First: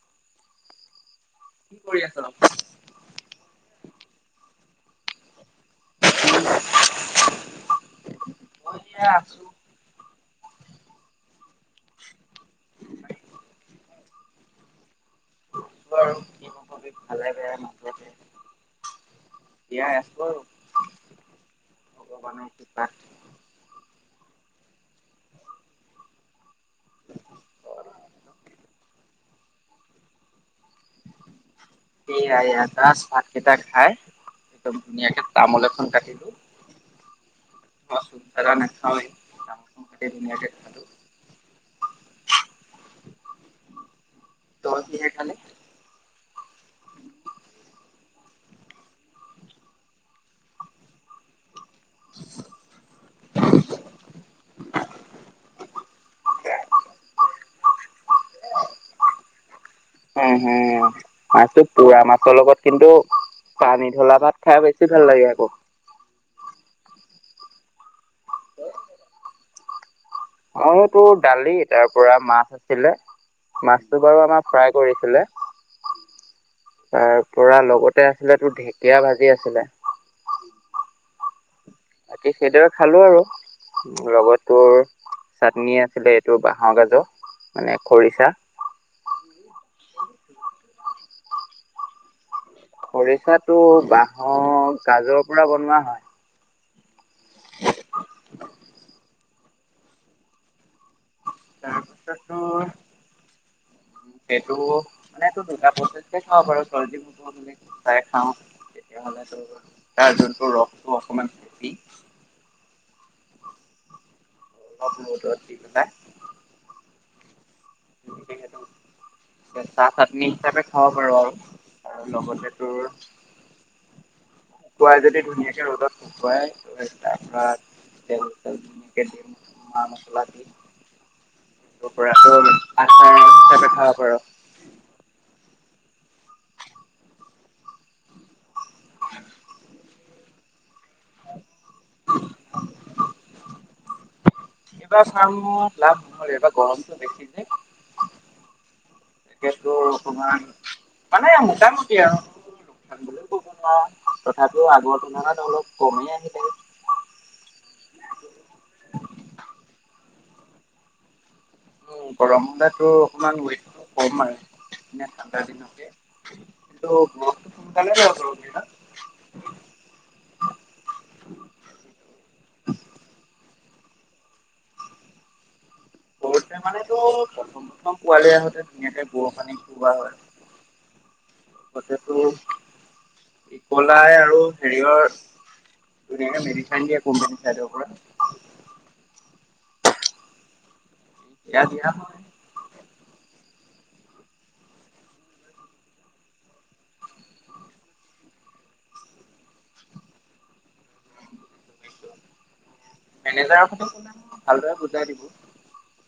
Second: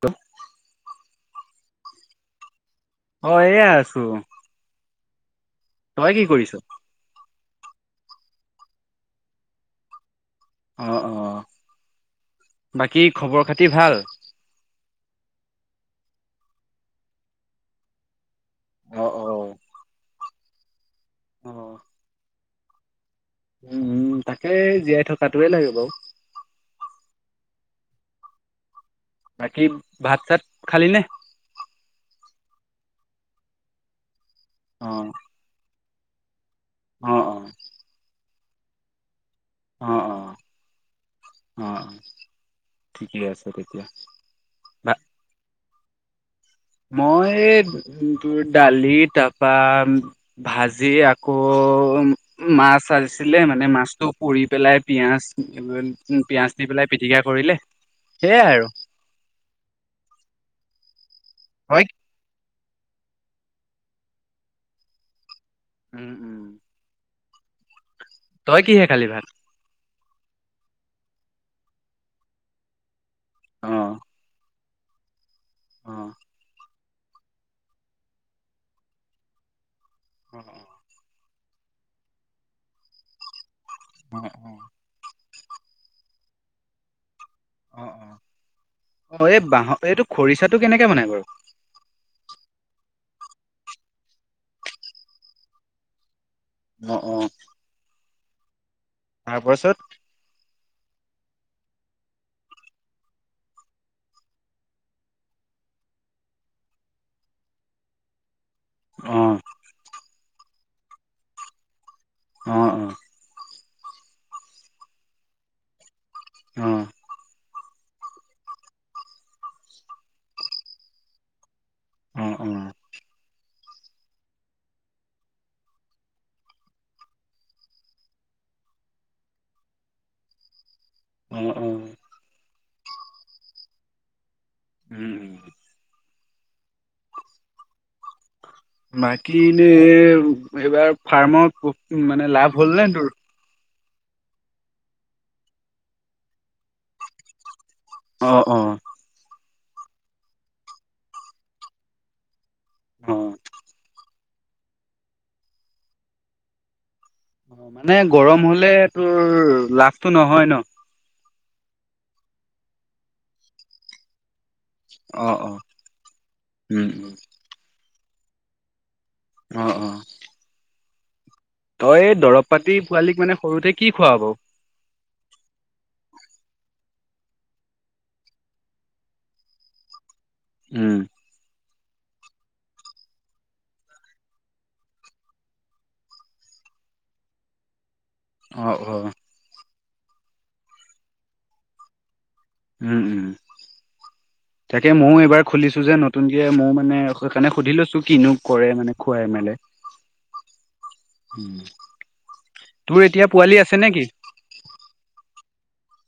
ব [unintelligible] কি কৰি আছা? অ' এ আছো। [inaudible] তই কি কৰিছোঁ? মই এ আছো [unintelligible] অ' অ' বাকী খবৰ খাতি ভাল? কবি ভালে বেয়া নাকে অ অ [unintelligible] এতিয়া আছিব [unintelligible] অ' পোৱ নাই তি পাত [unintelligible] উম তাকে জীয়াই থকাটোৱে লাগে বাৰু বাকী ভাত চাত খালি নে ঠিক আ ইাৰ [unintelligible] ভাত কেইটা খাই। একদম অ ধুনীয়াকে তামোল এখন কাট হেল্ল'। অ', অ'। চালা নাখাওৱেই। অ অ তো [unintelligible] অ'। ঠিকে আছে তেতিয়া। তই কিহে খালি? মই তোৰ দালি তাপা ভাজি আকৌ মাছ আছিলে মানে মাছটো পুৰি পেলাই পিয়াজ পিয়াজ দি পেলাই পিটিকা কৰিলে সেয়াই আৰু উম হুম আজি হয় পোৰা মাছৰ লগত কিন্তু পানী ধলা ভাত খাই বেছি ভাল লাগে আকৌ। উম উম। তই কিহে খালি ভাত? অ' তোৰ দালি তাৰ পৰা মাছ আছিলে অ মাছটো বাৰু আমাৰ ফ্ৰাই কৰিছিলে। অ'। তাৰ পৰা লগতে আছিল তোৰ ঢেকীয়া ভাজি আছিলে। অ বাকী সেইদৰে খালো আৰু। অ লগতোৰ চাটনি আছিলে এইটো বাঁহৰ গাজৰ মানে অ' অ' খৰিচা অ' এই বহৰ এইটো খৰিচাটো কেনেকে বনাই বাৰু? খৰিচাটো বাহঁৰ গাজৰ পৰা বনোৱা হয়। অ' অ'। [unintelligible] তাৰপাছত তাৰপিছত তোৰ সেইটো মানেটো দুটা প্ৰচেছে খাব পাৰ চৰ্জিব বুলি চাই খাওঁ তেতিয়া অ হ'লে তোৰ, তাৰ যোনটো ৰস [inaudible] অ', অ'। [inaudible] অ' [unintelligible] কেঁচা চাটনি হিচাপে খাব পাৰ আৰু। আৰু অ অ লগতে তোৰ শুকুৱাই যদি ধুনীয়াকে ৰ'দত শুকুৱাই [unintelligible] মা-মছলা দি [inaudible] অ অ আচাৰ হিচাপে খাব পাৰে। উম বাকী এনে এইবাৰ ফাৰ্মত মানে লাভ হ'ল ন তোৰ। এইবাৰ ফাৰ্মত লাভ নহৰে এইবাৰ গৰমটো বেছি যে। অ - অ। কেতো অকমান মানে মোটামুটি আৰু। অ াৰবলৈ গবা [unintelligible] তথাপিও আগৰ তুলনাত অলপ কমেই আহিলে। অ, মানে গৰম হলে তোৰ লাভ তটো নহয় ন। উম, গৰম হলে তোৰ অকমান ৱেট কম আহে। অ ঠাণ্ডাৰ অ দিনতে উম কিন্তু উম মসটো সোনকালে ন [unintelligible] অ - অ। উ [inaudible] তই দৰৱ পাতি পোৱালীক মানে সৰুতে কি খোৱাব বাৰু? সৰুতে মানে তেৰ প্ৰথম - প্ৰথম পোৱালী আহোতে ধুনীয়াকে গুৰৰ পানী খুওৱা হয়। উম। ততে তোৰ ইকলাই আৰু হেৰিয়ৰ ধনীয়াকে মেডিচ দিয়ে কোম্পানী চাইডৰ পৰা। অ-অ। সেইয়া দিয়া হয়। উম - উম তাকে মইও এইবাৰ খুলিছো যে নতুনকে ময়ো মানে সেইকাৰণে সুধি লৈছো কিনো কৰে মানে খুৱাই মেলে উম। মেনেজাৰক যদি সুধ ভালদৰে বুজাই দিব।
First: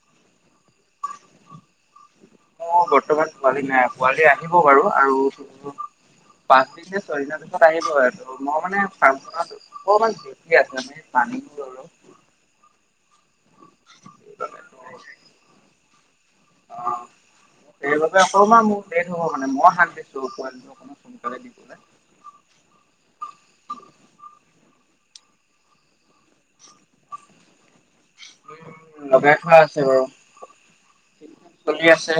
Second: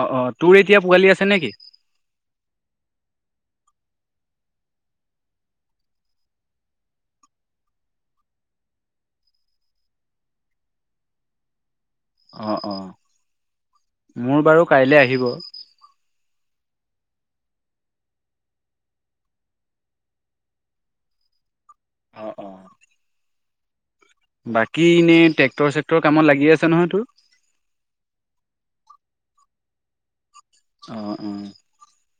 অ - অ। তোৰ এতিয়া পোৱালি আছে নে কি? মোৰ বৰ্তমান পোৱালি নাই, পোৱালি আহিব বাৰু আৰু পাচদিন নে ছয়দিনৰ পিছত আহিব। মই মানে ৰ্ফাম খনত অকমান বিজি আছো মানে পানী পৰে ঔ। অ-অ। মোৰ অ'। বাৰু কাইলৈ আহিব। সেইবাবে অকমান মোৰ লেট হব মানে মই হাক দিছো পোৱালিটো সোনকালে নিদিবলে। অ - অ। বাকী এনেই ট্ৰেক্টৰ চেক্টৰ কামত লাগি আছে নহয় তোৰ? লগাই থোৱা আছে বাৰু। অ - অ। চলি আছে।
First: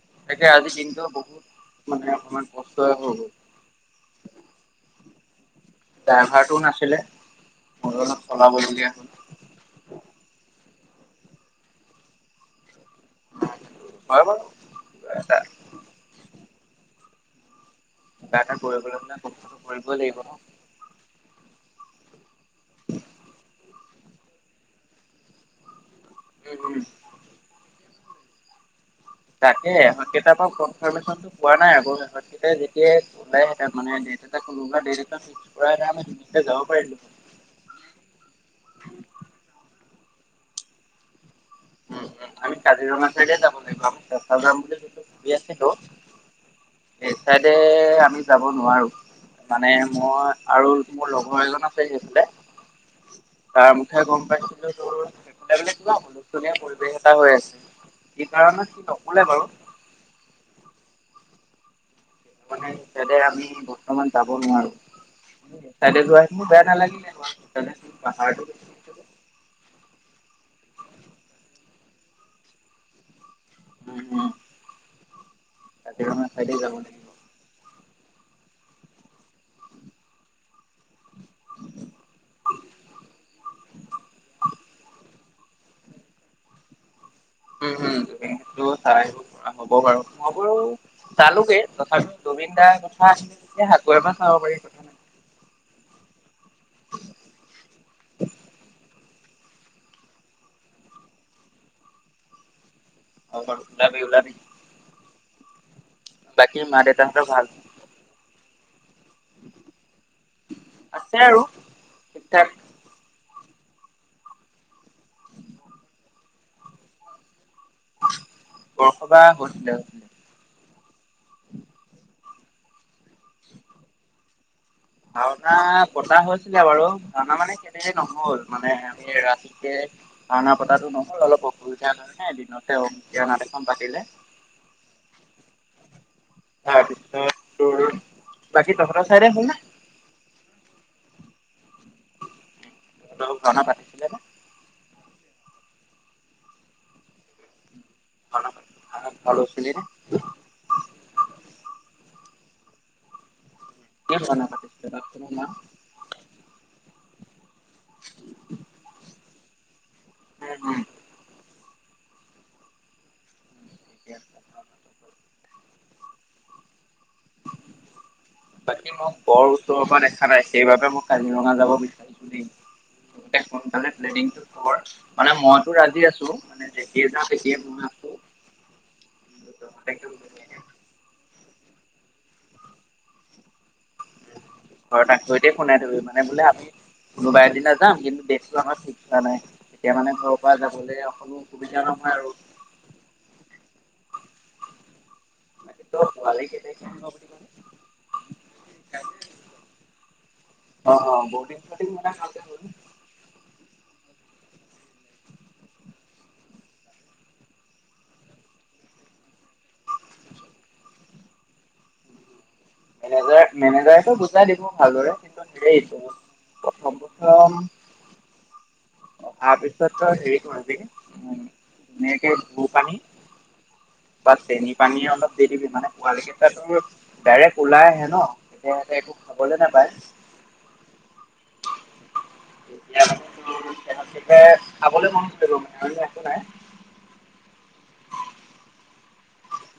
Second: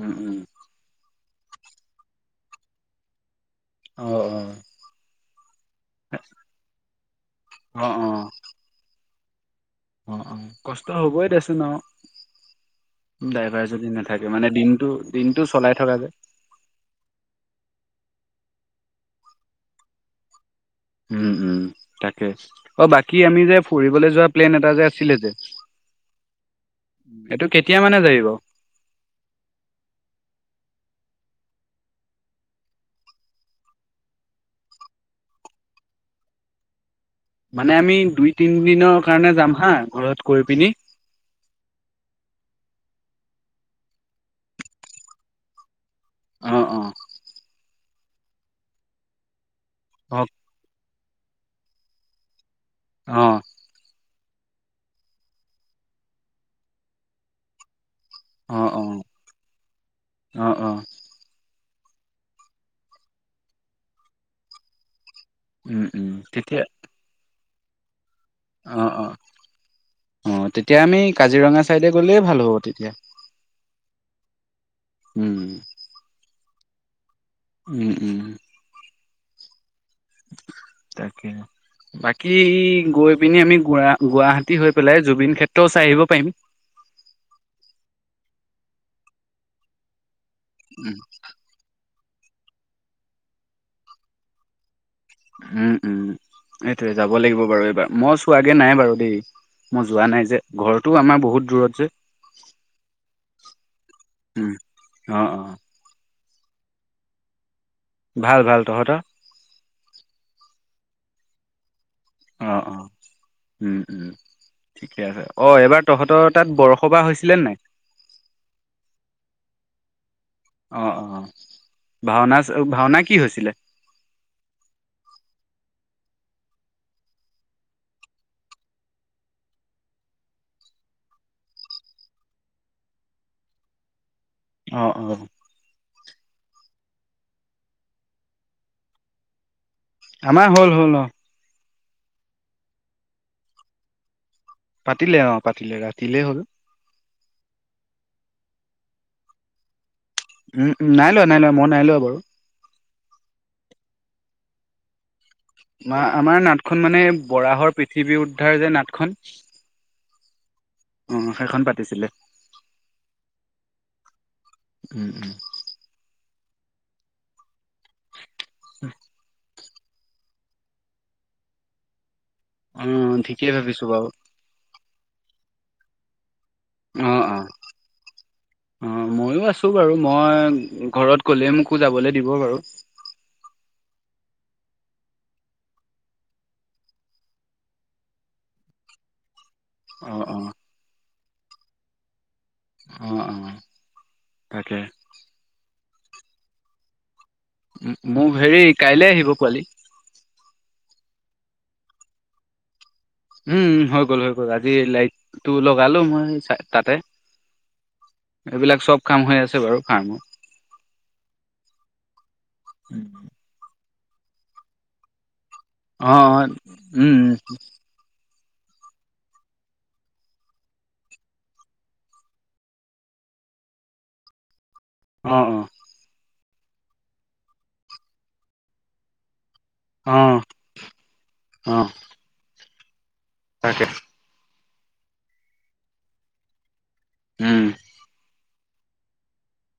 উম, উম, তাকে আজি দিনটো বহুত মানে অকমান কষ্টই হৈ গ'ল। অ-অ। ড্ৰাইভাৰটোও নাছিলে মইয়ো অ', অলপ অ', চলাবলগীয়া হল। অ - অ, কষ্ট হবই দেচোন আও। ড্ৰাইভাৰ যদি হয় বাৰু নাথাকে মানে দিনটো কিবা - এটা দিনটো চলাই থকা যে। কিবা এটা কৰিবলৈ হলে কষ্টটো কৰিবই লাগিব ন? উম, উম। তাক কে। অ' বাকী আমি যে ফুৰি বলৈ যোৱা প্লেন এটা যে আছিলে যে উম এইটো কেতিয়া মানে [inaudible] তাকে, এহঁতকেইটাৰ পৰা কনফাৰ্মেশ্যনটো পোৱা নাই আকৌ। এহঁতকেইটাই যেতিয়াই কলেহেঁতেন মানে, ডেট এটা কোনোবা ডেট এটা ফিস্ক কৰা [unintelligible] আমি [unintelligible] যাব পাৰিলো হয়। মানে আমি দুই তিন দিনৰ কাৰণে যাম হাঁ, ঘৰত কৈ পিনি। উম উম আমি কাজিৰঙা চাইডে যাব লাগিব আকৌ, চেচা যাম বুলি যদিও ভাৱি আছিলো। অ অ সেই চাইদে আমি যাব নোৱাৰো। মানে অ মই আৰু মোৰ লগৰ এজন আছে সেইফালে। অ তাৰ মুখে গম [unintelligible] ধুনীয়া পৰিৱেশ এটা হৈ আছে। স অ কাৰণে কি নকলে বাৰু। অ অ অ মানে সে আমি বৰ্তমান যাব নোৱাৰো। উম উম ডেজাই ম বেয়া তেতিয়া নেলাগিলে। পাহাৰ অ' অ', অ' তেতিয়া, আমি কাজিৰঙা চাইডে গ'লেই ভাল হ'ব, তেতিয়া। উম উম। উম কাজিৰঙা চাইডে যাওঁ। [inaudible] উম। তাকে বাকী গৈ পিনি আমি গ গুৱাহাটী হৈ পেলাই জুবিন ক্ষেত্ৰও চাই আহিব পাৰিম। উম হম, সটো চাই আহিম হব বাৰু। নগৰ তালুকে তথাপি জুবিন দাৰ কথা আহিলে যেতিয়া, আকৌ এবাৰ চাব পাৰি কথা নাই। উম উম এইটোৱে যাব লাগিব বাৰু এইবাৰ মই চোৱাগে নাই বাৰু দেই মই যোৱা নাই যে, ঘৰটো আমাৰ বহুত দূৰত যে [inaudible] যাবি, ওলাবি। উম অ', অ' বাকী মা-দেতাহঁতৰ ভাল? ভাল, ভাল, তহঁতৰ? আছে আৰু ঠিক ঠাক অ', অ'। উম, উম। ঠিকে আছে, অ' এইবাৰ তহঁতৰ তাত বৰসবাহ হৈছিলে নাই বৰসবা হৈছিলে হৈছিলে অ অ অ [unintelligible] ভাওনা ভওনা কি হৈছিলে আৰুনা পতা হৈছিলে বাৰু ৰাওনাা মানে কেনে নহল মানে আমি ৰাতিকে ৰাওনা পতাটো নহল অলপ অসুবিধা ধৰণে দিনতে অ নাটখন পাতিলে অ অ ত পিছত বাকী দহৰা চাইৰে হল ন আমাৰ হ'ল হ'ল অ তহত অলোক জনা পাতিছিলে ন পাতিলে অ পাতিলে ৰাতিলেই হ'ল ভচননে উম উম নাই লোৱা নাই লোৱা মই নাই লোৱা বাৰু কে বান কাটি আ আমাৰ নাটখন মানে বৰাহৰ পৃথিৱী উদ্ধাৰ যে নাটখন উম উু আহ সেইখন পাতিছিলে উম উম বাকী মোক বৰ উও্তৰৰ পৰা দেখা নাই সেইবাবে মই কাজিৰঙা যাব অ বিচাৰিছ ঠিকেই ভাবিছো বাৰু োনকালে্ডিংৰ মানে মইতো ৰাজি আছো মানে যেতিয়াই অ যাওঁ অ তেতিয়াই মই আছো। অ মইয়ো আছো বাৰু মই ঘৰত ক'লে মোক পুজাবলে দিব বাৰু ঘৰত আকৰিতে শুনাই থবি মানে বোলে আমি কোনোবা এদিনা যাম কিন্তু বেছো আমাৰ শঠিক হোৱা নাই তেতিয়া অ মানে অ ঘৰৰ পৰা যাবলৈ কো সুবিধা নহয় আৰু অ অ তাকে ভালেই মোক হেৰি কাইলে আহিব কোৱালি অ বিি খ উম হৈ গ'ল হৈ গল আজি লাইটটো লগালো মই তাতে এইবিলাক চব কাম হৈ আছে বাৰু ফাৰ্মৰ মনেজ মনেজাৰ গোটাই দিবো ভালদৰে হেৰি অ উম অ তাৰপিছত হেৰি কৰ আজি এনেকে ভু পানী বাৰে নি পানীয়ে অলপ দি অ', অ', দিবি মানে পোৱালৈকে ডাইৰেক্ট ওলাই আহে ন তেতিয়াহলে এইটো অহ, অহ। তাকে। খাবলৈ মনু ল- মানে একো নাই। হম।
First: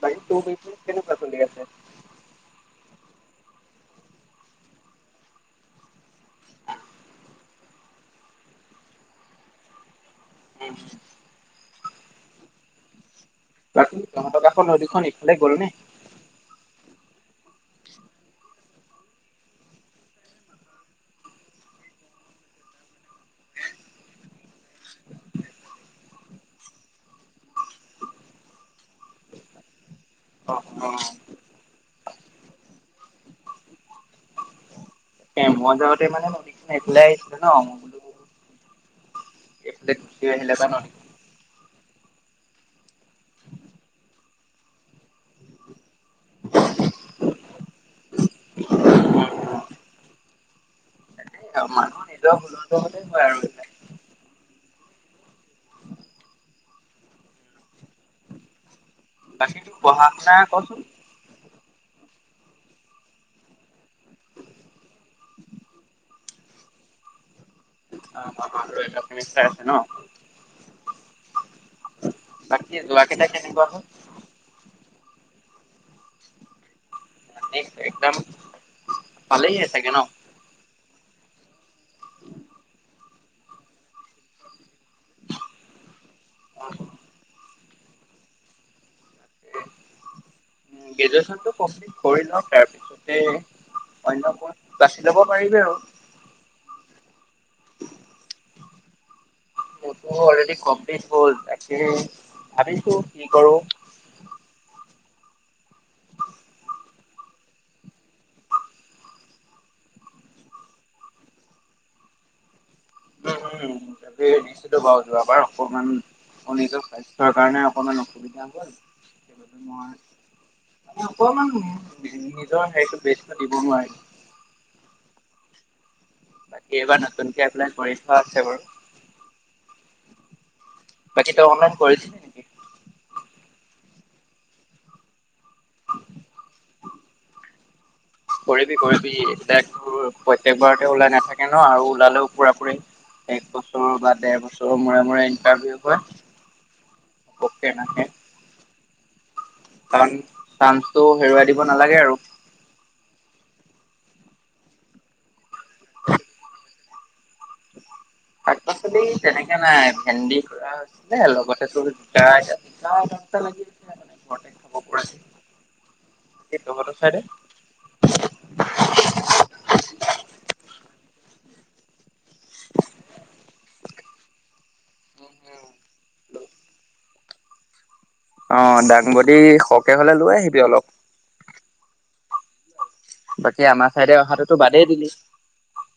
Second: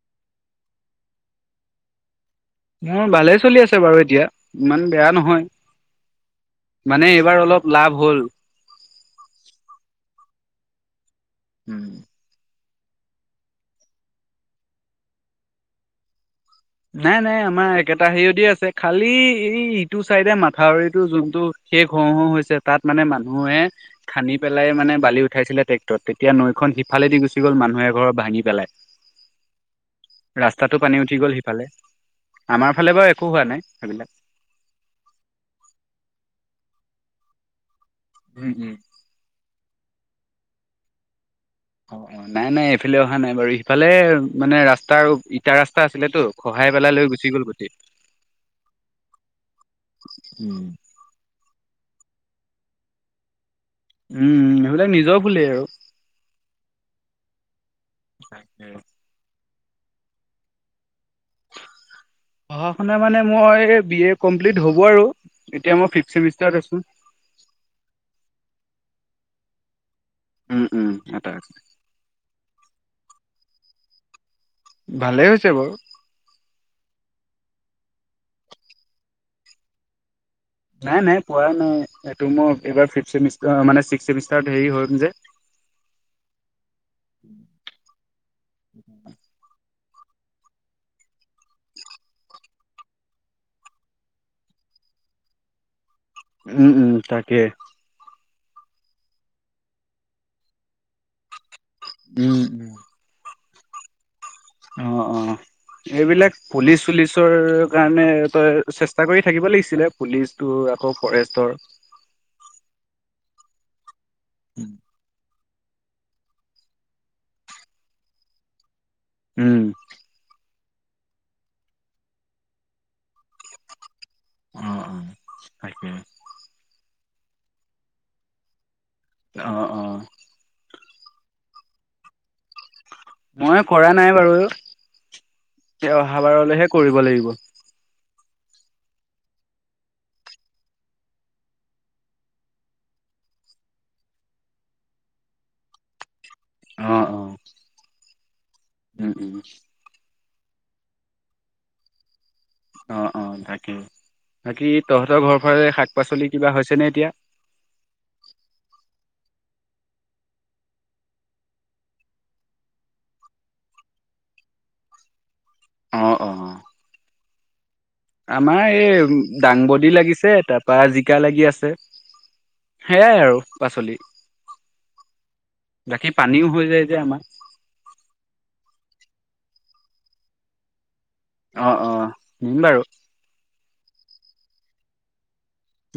বাকী তোৰ পিছে কেনেকুৱা চলি আছে? মোৰ ভালেই চলি আছে বাৰু এতিয়া। ইমান বেয়া নহয় মানে এইবাৰ অলপ লাভ হ'ল। উ উম। ৰাখ তহঁতৰ কাষৰ নদীখন এইফালে গ'লনে? নাই-নাই আমাৰ একেটা হেৰিয়তে আছে। খালি এই ইটো চাইডে মাথাউৰিটো যোনটো শেষ হও হও হৈছে তাত মানে মান মৱে খান্দি পেলাই মানে বালি উঠাইছিলে ট্ৰেক্টৰ তেতিয়া এতিয়া নৈখন সিফালেদি গুচি গ'ল মানুহে ঘৰৰত ভাঙি পেলাই। ৰাস্তাতটো পানী উঠি গ'ল সেই আমাৰ ফালে বাৰু একো হোৱা নাই সেইবিলাক। এ মই যাওঁতে মানে নদীখিনি এইফালেই আহিছিলে ন মই বোলো। উম, হম। এইফালে গুচি আহিলে জানো নি অহ, অহ নাই-নাই এইফালে অহা নাই বাৰু সিফালে মানে ৰাস্তা ইটা ৰা স্তা আছিলেটো খহাই পেলাই লৈ গুচি গ'ল গোতেই, উম। মানুহ নিজৰ ভুলৰ দোষতে হয় আৰু এইবিলাক। উম সেইবিলাক নিজৰ ভুলে আৰু, তাকে। বাকী তোৰ পঢ়া শুনা ক'চোন? পঢ়া শুনা মানে মই বি এ কমপ্লিট হ'ব আৰু এতিয়া মই ফিফত চেমিষ্টাৰত আছো। অহ, অহ, আৰু এটা চেমিষ্টাৰ আছে ন? উম উম এটা আছে, বাকী যোৱা কেইটা কেনেকুৱা হ'ল? ভালেই হৈছে বাৰু। এক একদম ভালেয়ে চাগে ন? নাই-নাই পৰা নাই, এইটো মই এইবাৰ ফিফ চেমিষ্টাৰ মানে ছিক্স চেমিষ্টাৰত হেৰি হয় যে। [inaudible] গ্ৰেজুৱেচনটো কমপ্লিট কৰি লওঁ তাৰ পিছতে অন্য প'ষ্ট বাচি ল'ব পাৰিবি আৰু। উম, উম, তাকে। মোৰতো অলৰেডি ক'মপ্লিত হ'ল এ কে উম উম। ভাবিছো কি কৰো। অহ, অহ, এইবিলাক পুলিচ চুলিচৰ কাৰণে তই চেষ্টা কৰি থাকিব লাগিছিলে। পুলিচটো আকৌ ফৰেষ্টৰ উম, হম। তাকে দিছিলো বাৰু যোৱা বাৰো। অকমান নিজৰ স্বাস্থ্যৰ কাৰণে অকমান অসুবিধা হ'ল। উম। সেইবাবে মই মানে অকমান নিজৰ হেৰিতো বেষ্টটো দিব নোৱাৰিলো। অ', অ', তাকে। বাকী এইবাৰ নতুনকে এপলাই কৰি থোৱা আছে বাৰু। অ', অ'। বাকি তই অনলাইন কৰিছিলি নেকি? মই কৰা নাই বাৰু, এ, অহা বাৰলৈহে কৰিব লাগিব। কৰিবি, কৰিবি এতিয়া তোৰ প্ৰত্যেক বাৰতে ওলাই নাথাকে ন আৰু ওলালেও পুৰা পুৰি এক বছৰৰ বা ডেৰ বছৰৰ মূৰে মূৰে ইণ্টাৰভিউ অ অ হয়। [inaudible] [unintelligible] উম উম কাৰণ চান্সটো হেৰুৱাই দিব নালাগে আৰু। অ', অ', তাকেই, বাকী তহঁতৰ ঘৰ ঘৰৰে শাক-পাচলি কিবা হৈছেনে? এতিয়া শাক-পাচলি তেনেককাে নাই ভেন্দি খু হৈছিলে লগতে তোৰ জিকা জা লাগি মানে ঘৰতে খাব পৰা। অ অ কি তহতঁৰ চাইডে। আমাৰ এই দাংবডী লাগিছে তাৰপা জিকা লাগি আছে সেয়াই আৰু পাচলি বাকী পানীও হৈ যায় যে আমাৰ। অ', দাংবদী সৰহকে হ'লে লৈ আহিবি অলপ। অ', অ', বাৰু। বাকী আমাৰ চাইডে অহাটোতো বাদেই দিলি।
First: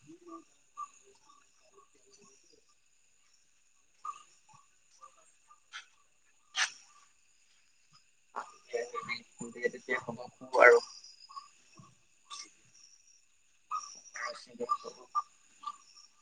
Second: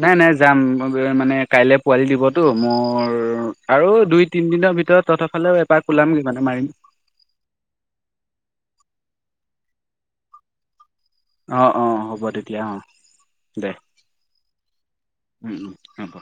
নাই, নাই যাম। মানে কাইলৈ পোৱালি দিবতো মোৰ আৰু দুই তিনদিনৰ ভিতৰত তহতৰফালেও এপাক ওলামগে মানে মাৰিম। গেতয়া সম আৰু অ', অ', হ'ব তেতিয়া অ', দে। উম, উম আপ।